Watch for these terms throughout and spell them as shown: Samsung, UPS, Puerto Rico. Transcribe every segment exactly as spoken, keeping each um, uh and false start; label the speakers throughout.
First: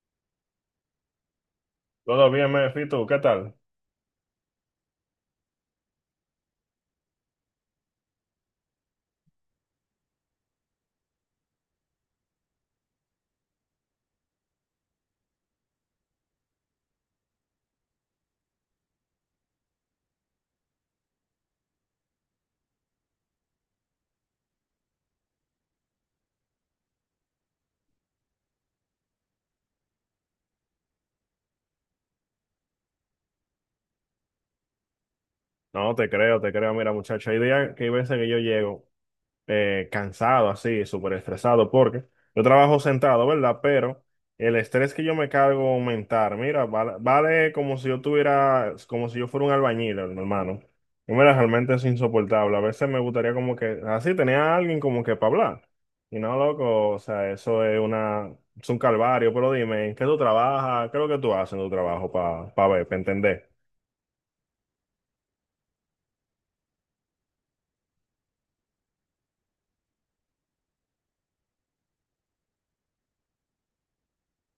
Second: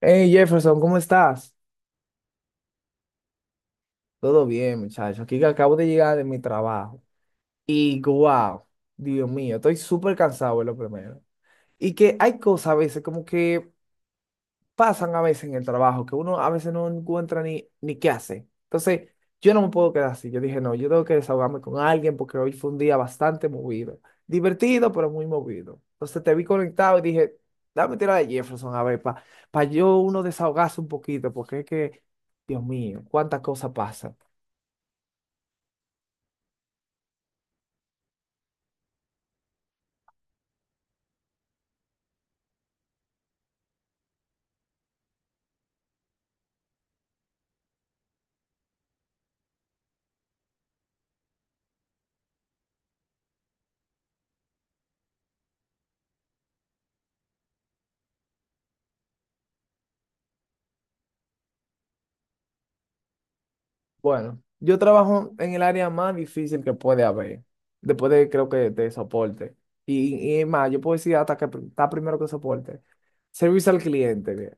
Speaker 1: Hey Jefferson, ¿cómo estás?
Speaker 2: Todo bien, Mefito, ¿qué tal?
Speaker 1: Todo bien, muchacho. Aquí que acabo de llegar de mi trabajo. Y wow, Dios mío, estoy súper cansado, es lo primero. Y que hay cosas a veces como que pasan a veces en el trabajo, que uno a veces no encuentra ni, ni qué hacer. Entonces, yo no me puedo quedar así. Yo dije, no, yo tengo que desahogarme con alguien porque hoy fue un día bastante movido. Divertido, pero muy movido. Entonces te vi conectado y dije, dame tira de Jefferson a ver, para yo uno desahogarse un poquito, porque es que, Dios mío, cuántas cosas pasan.
Speaker 2: No, te creo, te creo. Mira, muchacho, hay días que hay veces que yo llego eh, cansado, así, súper estresado, porque yo trabajo sentado, ¿verdad? Pero el estrés que yo me cargo aumentar, mira, vale, vale como si yo tuviera, como si yo fuera un albañil, hermano. Y mira, realmente es insoportable. A veces me gustaría como que, así, tenía a alguien como que para hablar. Y no, loco, o sea, eso es una, es un calvario, pero dime, ¿en qué tú trabajas? ¿Qué es lo que tú haces en tu trabajo para ver, para entender?
Speaker 1: Bueno, yo trabajo en el área más difícil que puede haber, después de creo que de soporte. Y, y es más, yo puedo decir hasta que pr- está primero que soporte. Servicio al cliente, mira.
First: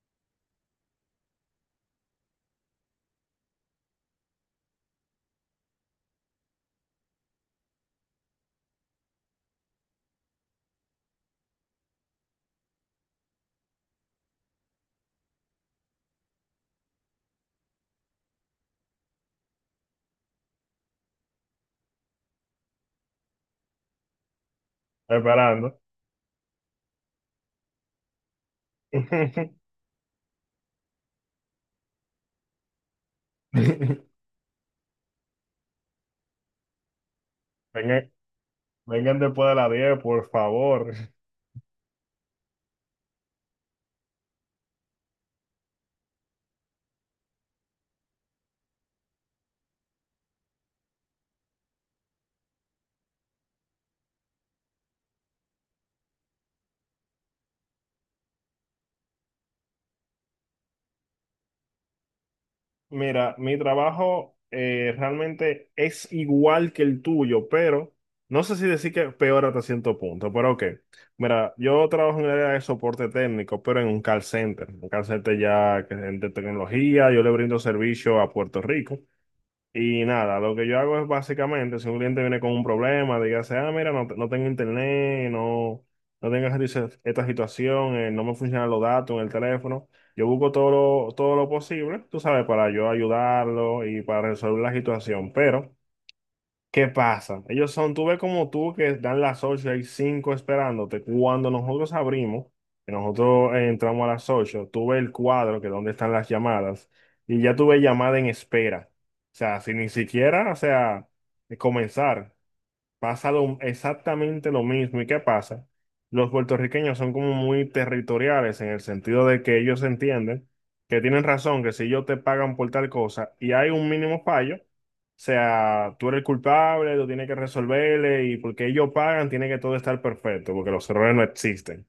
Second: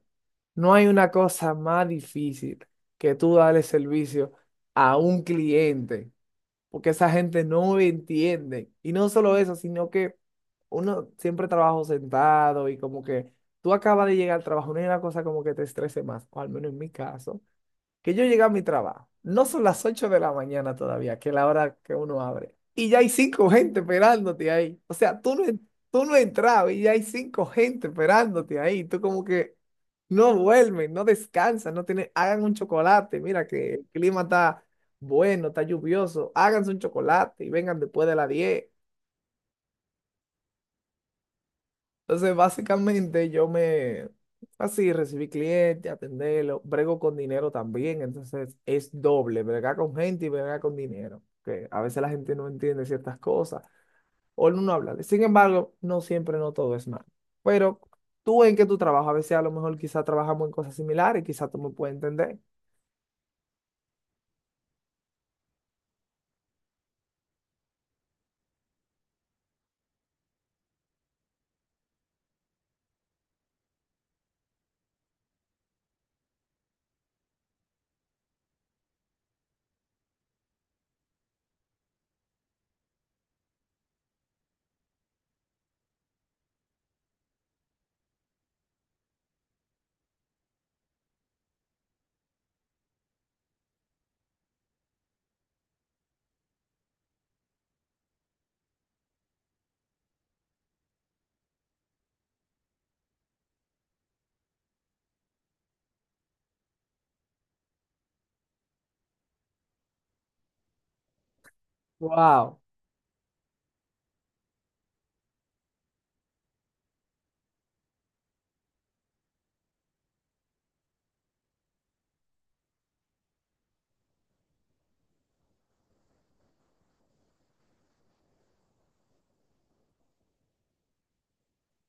Speaker 1: No hay una cosa más difícil que tú darle servicio a un cliente, porque esa gente no entiende. Y no solo eso, sino que uno siempre trabaja sentado y como que tú acabas de llegar al trabajo, no hay una cosa como que te estrese más, o al menos en mi caso que yo llegué a mi trabajo, no son las ocho de la mañana todavía, que es la hora que uno abre, y ya hay cinco gente esperándote ahí. O sea, tú no, en-
Speaker 2: Esperando.
Speaker 1: tú no entrabas y ya hay cinco gente esperándote ahí. Tú como que no duermen, no descansan, no tienen, hagan un chocolate. Mira que el
Speaker 2: Vengan,
Speaker 1: clima está bueno, está lluvioso, háganse un chocolate y vengan después de las diez.
Speaker 2: vengan después de las diez, por favor.
Speaker 1: Entonces, básicamente yo me, así, recibí clientes, atenderlo, brego con dinero también, entonces es doble, bregar con gente y bregar con dinero, que a veces la gente no entiende ciertas cosas o no habla. Sin embargo, no siempre, no todo es malo. Pero tú en que tú trabajas, a veces a lo mejor quizás trabajamos en cosas similares, quizás tú me puedes entender.
Speaker 2: Mira, mi trabajo eh, realmente es igual que el tuyo, pero no sé si decir que peor hasta cierto punto, pero ok. Mira, yo trabajo en el área de soporte técnico, pero en un call center. Un call center ya que es de tecnología, yo le brindo servicio a Puerto Rico. Y nada, lo que yo hago es básicamente, si un cliente viene con un problema, dígase, ah, mira, no, te- no tengo internet, no, no tengo esta dice- esta situación, eh, no me funcionan los datos en el teléfono, yo busco todo lo, todo lo posible, tú sabes, para yo ayudarlo y para resolver la situación, pero... ¿Qué pasa? Ellos son, tú ves como tú que dan las ocho hay cinco esperándote. Cuando nosotros abrimos, que nosotros eh, entramos a las ocho, tú ves el cuadro que donde están las llamadas y ya tuve llamada en espera. O sea, sin ni siquiera, o sea, comenzar,
Speaker 1: Wow.
Speaker 2: pasa lo- exactamente lo mismo. ¿Y qué pasa? Los puertorriqueños son como muy territoriales, en el sentido de que ellos entienden que tienen razón, que si ellos te pagan por tal cosa y hay un mínimo fallo, o sea, tú eres el culpable, tú tienes que resolverle, y porque ellos pagan, tiene que todo estar perfecto, porque los errores no existen.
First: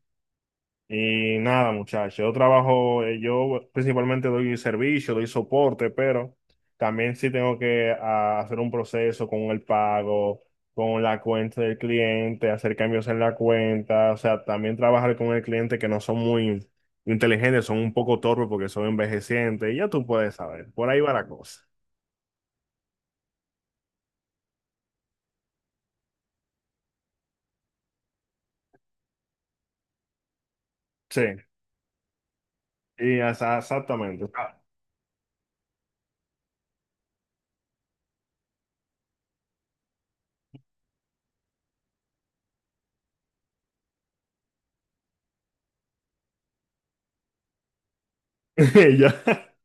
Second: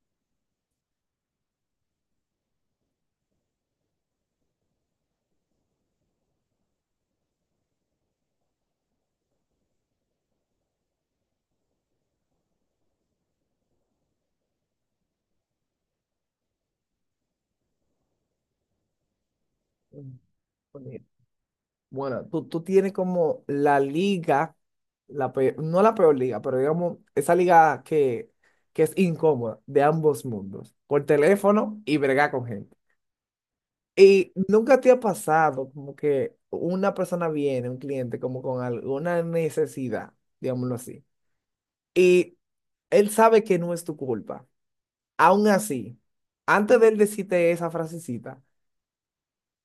Speaker 2: Y nada, muchachos, yo trabajo, eh, yo principalmente doy servicio, doy soporte, pero también sí tengo que ah, hacer un proceso con el pago, con la cuenta del cliente, hacer cambios en la cuenta, o sea, también trabajar con el cliente que no son muy inteligentes, son un poco torpes porque son envejecientes, y ya tú puedes saber, por ahí va la cosa.
Speaker 1: Bueno, tú, tú tienes como la liga, la peor no la peor liga, pero digamos, esa liga que, que es incómoda de ambos mundos, por
Speaker 2: Sí,
Speaker 1: teléfono y bregar con gente.
Speaker 2: y esa- exactamente.
Speaker 1: Y nunca te ha pasado como que una persona viene, un cliente, como con alguna necesidad, digámoslo así, y él sabe que no es tu culpa. Aún así, antes de él decirte esa frasecita,
Speaker 2: Ya,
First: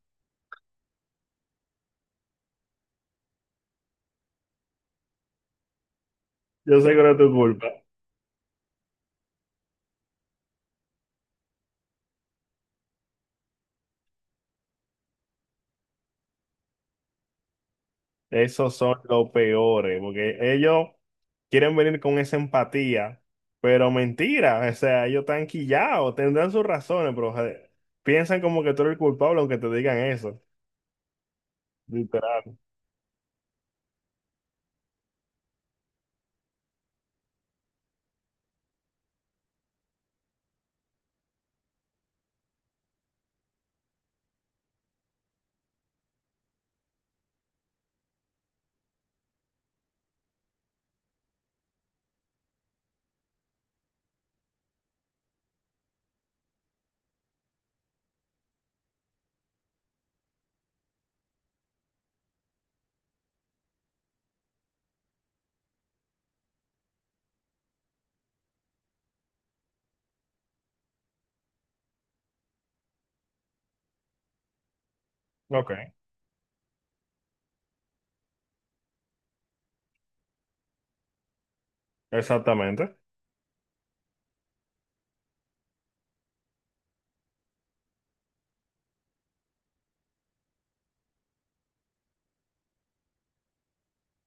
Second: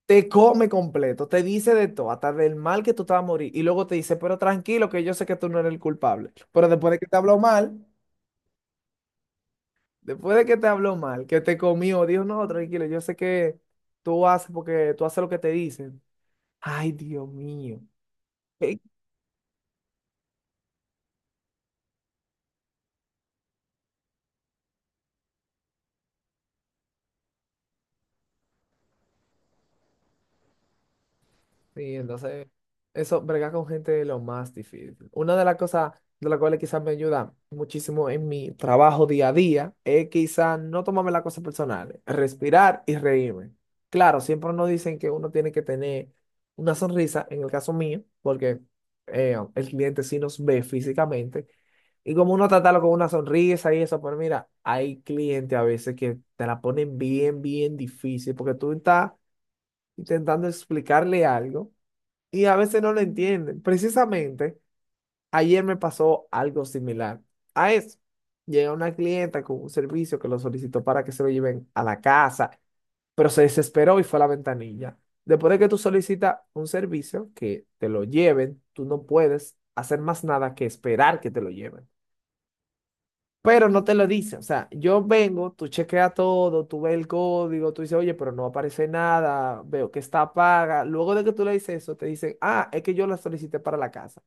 Speaker 1: te come completo, te dice de todo, hasta del mal que tú te vas a morir. Y luego te dice, pero tranquilo, que yo sé que tú no eres el culpable. Pero
Speaker 2: yo sé
Speaker 1: después de
Speaker 2: que
Speaker 1: que
Speaker 2: no
Speaker 1: te
Speaker 2: es tu
Speaker 1: habló
Speaker 2: culpa.
Speaker 1: mal, después de que te habló mal, que te comió, dijo, no, tranquilo, yo sé que tú haces porque tú haces lo que te dicen. Ay, Dios mío.
Speaker 2: Esos son los peores, porque ellos quieren venir con esa empatía, pero mentira, o sea, ellos están quillados, tendrán sus razones, pero joder, piensan como que tú eres el culpable aunque te digan eso,
Speaker 1: Sí, entonces,
Speaker 2: literal.
Speaker 1: eso, bregar con gente es lo más difícil. Una de las cosas de las cuales quizás me ayuda muchísimo en mi trabajo día a día es quizás no tomarme las cosas personales, respirar y reírme. Claro, siempre nos dicen que uno tiene que tener una sonrisa, en el caso mío, porque eh, el cliente sí nos ve físicamente, y como uno tratarlo con una sonrisa y eso, pero mira, hay clientes a veces que te la ponen bien, bien difícil, porque tú estás intentando explicarle algo y a veces no lo entienden. Precisamente ayer me pasó algo similar a eso. Llega una clienta con un servicio que lo solicitó para que se lo lleven a la casa, pero se desesperó y fue a la ventanilla. Después de que
Speaker 2: Ok.
Speaker 1: tú solicitas un servicio que te lo lleven, tú no puedes hacer más nada que esperar que te lo lleven,
Speaker 2: Exactamente.
Speaker 1: pero no te lo dice. O sea, yo vengo, tú chequeas todo, tú ves el código, tú dices, oye, pero no aparece nada, veo que está paga. Luego de que tú le dices eso, te dicen, ah, es que yo la solicité para la casa.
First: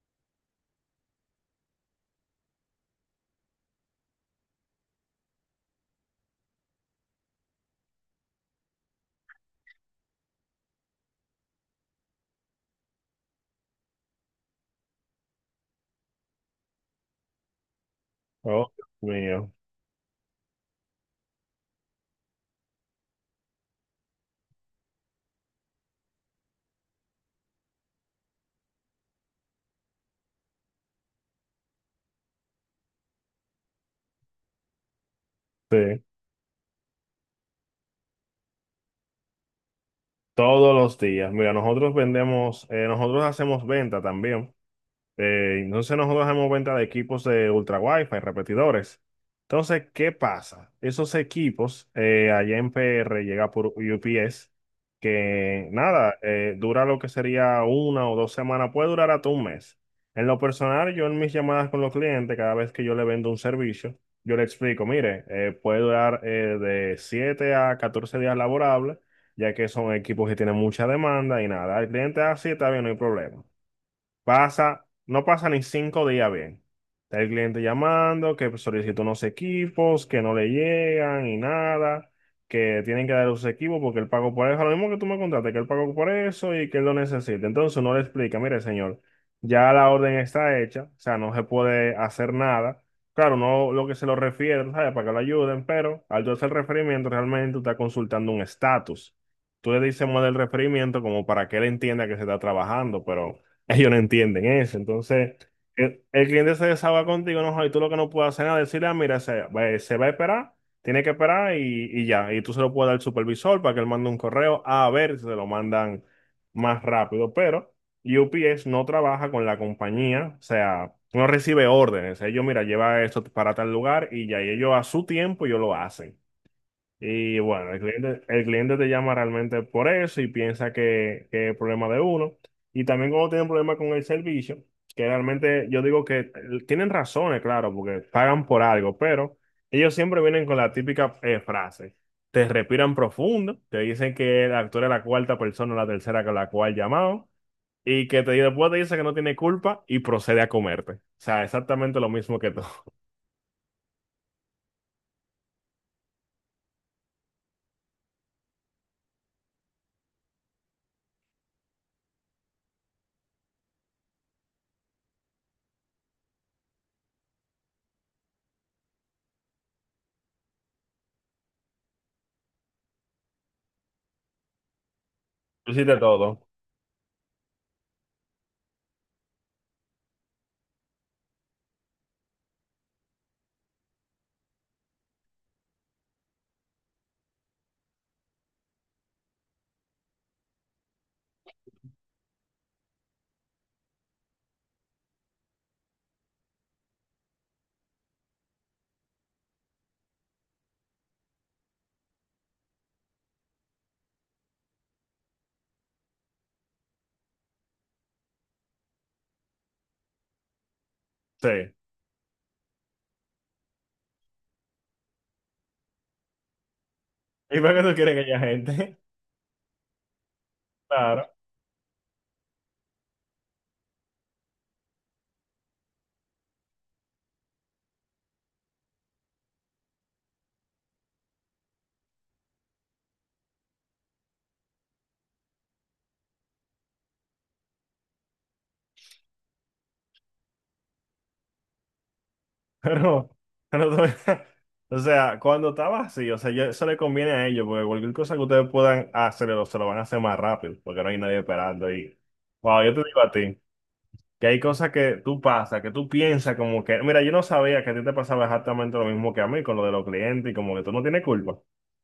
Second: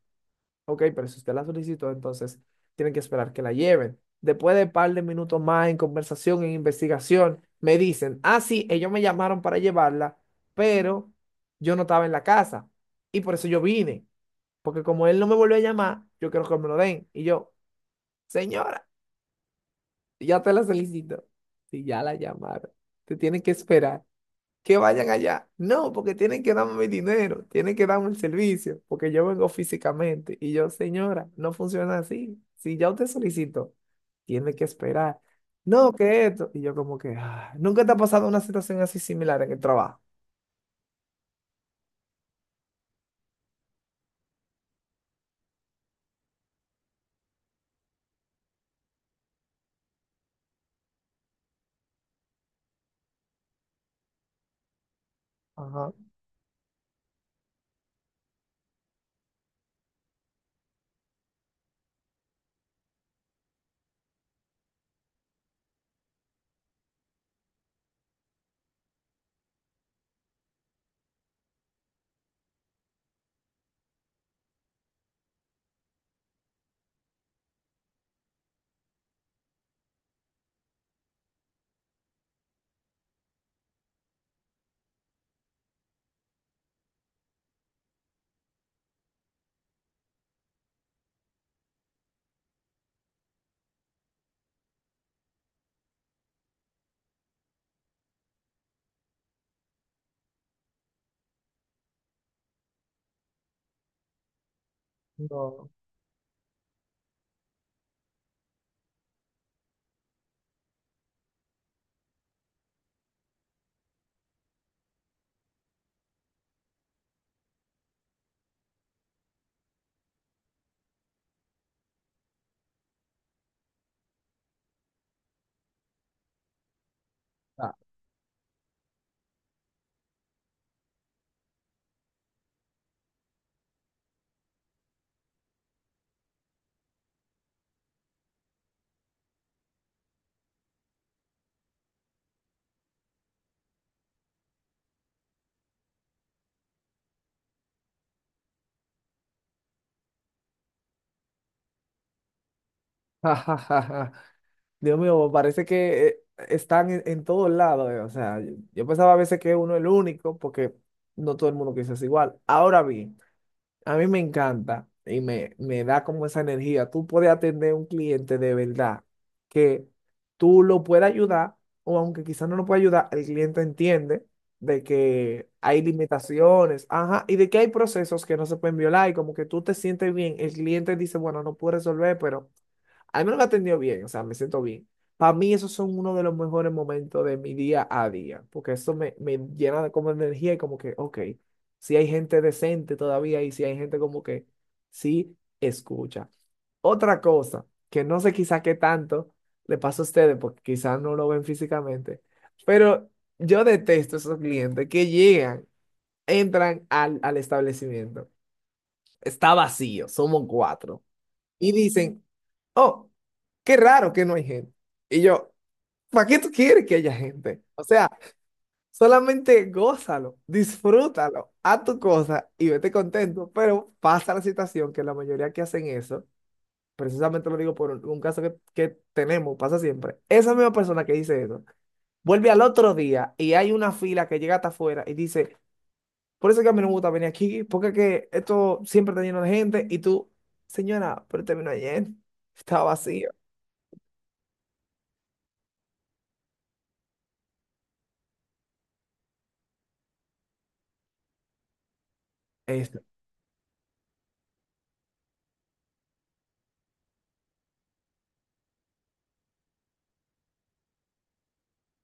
Speaker 1: Ok, pero si usted la solicitó, entonces tienen que esperar que la lleven. Después de un par de minutos más en conversación, en investigación, me dicen, ah, sí, ellos me llamaron para llevarla, pero yo no estaba en la casa. Y por eso yo vine, porque como él no me volvió a llamar, yo quiero que me lo den. Y yo,
Speaker 2: Oh,
Speaker 1: señora.
Speaker 2: Dios mío.
Speaker 1: Ya te la solicito. Si ya la llamaron, te tienen que esperar. Que vayan allá. No, porque tienen que darme mi dinero, tienen que darme el servicio, porque yo vengo físicamente. Y yo, señora, no funciona así. Si ya usted solicitó, tiene que esperar. No,
Speaker 2: Sí,
Speaker 1: que esto. Y yo como que, "Ah, ¿nunca te ha pasado una situación así similar en el trabajo?
Speaker 2: todos los días. Mira, nosotros vendemos, eh, nosotros hacemos venta también. Eh, entonces nosotros damos venta de equipos de ultra wifi, repetidores. Entonces, ¿qué pasa? Esos equipos eh, allá en P R llega por U P S, que
Speaker 1: Ajá,
Speaker 2: nada, eh, dura lo que sería una o dos semanas, puede durar hasta un mes. En lo personal, yo en mis llamadas con los clientes, cada vez que yo le vendo un servicio, yo le explico, mire, eh, puede durar eh, de siete a catorce días laborables, ya que son equipos que tienen mucha demanda, y nada, el cliente así está bien, no hay problema. Pasa, no pasa ni cinco días bien. Está el cliente llamando, que solicitó unos equipos, que no le llegan y nada, que tienen que dar los equipos porque él pagó por eso. Lo mismo que tú me contaste, que él pagó por eso y que él lo necesita. Entonces uno le explica, mire, señor, ya la orden está hecha, o sea, no se puede hacer nada. Claro, no, lo que se lo refiere, tú ¿sabes? Para que lo ayuden, pero al tú hacer el referimiento, realmente tú estás consultando un estatus. Tú le dices más del referimiento como para que él entienda que se está trabajando, pero ellos no entienden eso. Entonces,
Speaker 1: no.
Speaker 2: el, el cliente se desahoga contigo, no, y tú lo que no puedes hacer es decirle, ah, mira, se, va se va a esperar, tiene que esperar, y, y ya. Y tú se lo puedes dar al supervisor para que él mande un correo a ver si se lo mandan más rápido. Pero U P S no trabaja con la compañía, o sea, no recibe órdenes. Ellos, mira, lleva esto para tal lugar y ya, y ellos a su tiempo ellos lo hacen. Y bueno,
Speaker 1: Ah,
Speaker 2: el cliente, el cliente te llama realmente por eso y piensa que, que es problema de uno. Y también cuando tienen problemas con el servicio, que realmente yo digo que eh, tienen razones, claro, porque pagan por algo, pero ellos siempre vienen con la típica eh, frase. Te respiran profundo, te dicen que el actor es la cuarta persona o la tercera con la cual llamado, y que te, después te dice que no tiene culpa y procede a comerte. O sea, exactamente lo mismo que tú.
Speaker 1: ja, ja, ja, ja. Dios mío, parece que eh, están en, en todos lados, eh, o sea, yo, yo pensaba a veces que uno es el único, porque no todo el mundo piensa igual. Ahora bien, a mí me encanta y me, me da como esa energía. Tú puedes atender a un cliente de verdad, que tú lo puedas ayudar, o aunque quizás no lo pueda ayudar, el cliente entiende de que
Speaker 2: Tú
Speaker 1: hay
Speaker 2: hiciste todo.
Speaker 1: limitaciones, ajá, y de que hay procesos que no se pueden violar, y como que tú te sientes bien, el cliente dice, bueno, no puedo resolver, pero al menos me atendió bien, o sea, me siento bien. Para mí esos son uno de los mejores momentos de mi día a día, porque eso me, me llena de como energía y como que, ok, si hay gente decente todavía y si hay gente como que sí escucha. Otra cosa, que no sé quizá qué tanto le pasa a ustedes, porque quizás no lo ven físicamente, pero yo detesto esos clientes que llegan, entran al, al establecimiento, está vacío, somos cuatro y
Speaker 2: Sí.
Speaker 1: dicen, oh, qué raro que no hay gente. Y yo, ¿para qué tú quieres que haya
Speaker 2: ¿Y
Speaker 1: gente?
Speaker 2: para
Speaker 1: O
Speaker 2: qué tú
Speaker 1: sea,
Speaker 2: quieres que haya gente?
Speaker 1: solamente gózalo,
Speaker 2: Claro.
Speaker 1: disfrútalo, haz tu cosa y vete contento, pero pasa la situación que la mayoría que hacen eso, precisamente lo digo por un, un caso que, que tenemos, pasa siempre, esa misma persona que dice eso, vuelve al otro día y hay una fila que llega hasta afuera y dice, por eso es que a mí no me gusta venir aquí, porque es que esto siempre está lleno de gente y tú, señora, pero terminó ayer, estaba vacío.
Speaker 2: Pero, pero todavía- o sea, cuando estaba así, o sea, yo- eso le conviene a ellos, porque cualquier cosa que ustedes puedan hacer, lo- se lo van a hacer más rápido, porque no hay nadie esperando. Y, wow,
Speaker 1: Es-
Speaker 2: yo te digo a ti, que hay cosas que tú pasas, que tú piensas como que, mira, yo no sabía que a ti te pasaba exactamente lo mismo que a mí con lo de los clientes y como que tú no tienes culpa.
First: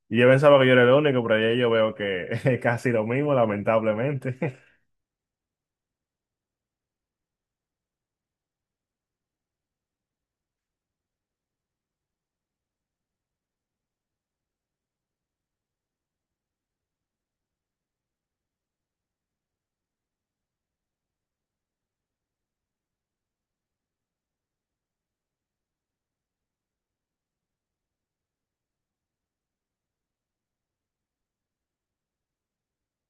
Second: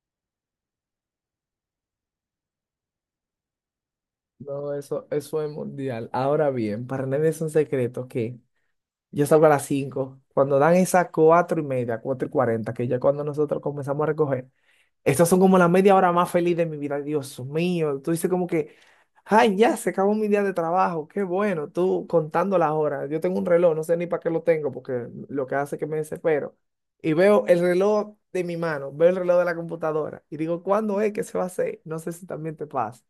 Speaker 2: Y yo pensaba que yo era el único, pero ya yo veo que es casi lo mismo, lamentablemente.
Speaker 1: no, eso, eso es mundial. Ahora bien, para nadie es un secreto que yo salgo a las cinco. Cuando dan esas cuatro y media, cuatro y cuarenta, que ya cuando nosotros comenzamos a recoger, estas son como la media hora más feliz de mi vida. Dios mío, tú dices como que, ay, ya se acabó mi día de trabajo, qué bueno, tú contando las horas. Yo tengo un reloj, no sé ni para qué lo tengo, porque lo que hace es que me desespero. Y veo el reloj de mi mano, veo el reloj de la computadora y digo, ¿cuándo es que se va a hacer? No sé si también te pasa.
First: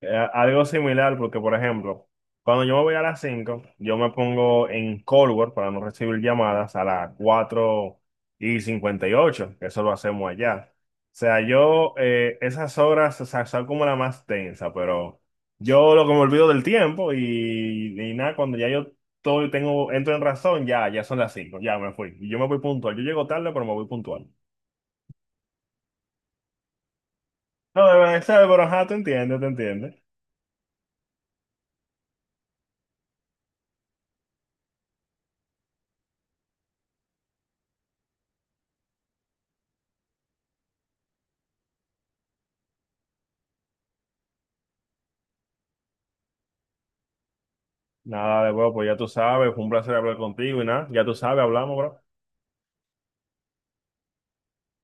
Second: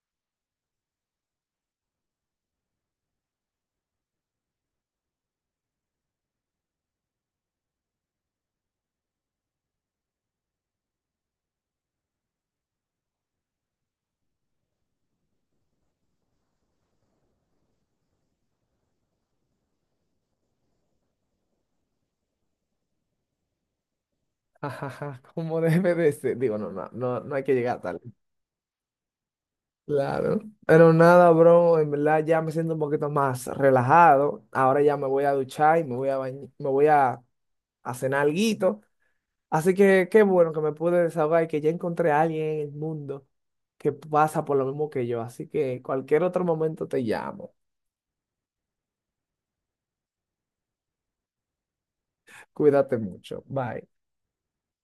Speaker 2: Eh, algo similar, porque por ejemplo, cuando yo me voy a las cinco yo me pongo en Cold War para no recibir llamadas a las cuatro y cincuenta y ocho, que eso lo hacemos allá. O sea, yo eh, esas horas, o sea, son como la más tensa, pero yo lo que me olvido del tiempo, y, y nada, cuando ya yo todo tengo, entro en razón, ya, ya son las cinco, ya me fui. Y yo me voy puntual, yo llego tarde, pero me voy puntual.
Speaker 1: Ajaja, como debe de ser. Digo, no, no, no, no hay que llegar
Speaker 2: No, de
Speaker 1: tal.
Speaker 2: verdad, pero ajá, te entiendo, te entiendo.
Speaker 1: Claro. Pero nada, bro, en verdad ya me siento un poquito más relajado. Ahora ya me voy a duchar y me voy a bañ- me voy a, a cenar alguito. Así que qué bueno que me pude desahogar y que ya encontré a alguien en el mundo que pasa por lo mismo que yo. Así que cualquier otro momento te llamo.
Speaker 2: Nada de huevo, pues ya tú sabes, fue un placer hablar contigo y nada, ya tú sabes, hablamos, bro.
Speaker 1: Cuídate mucho. Bye.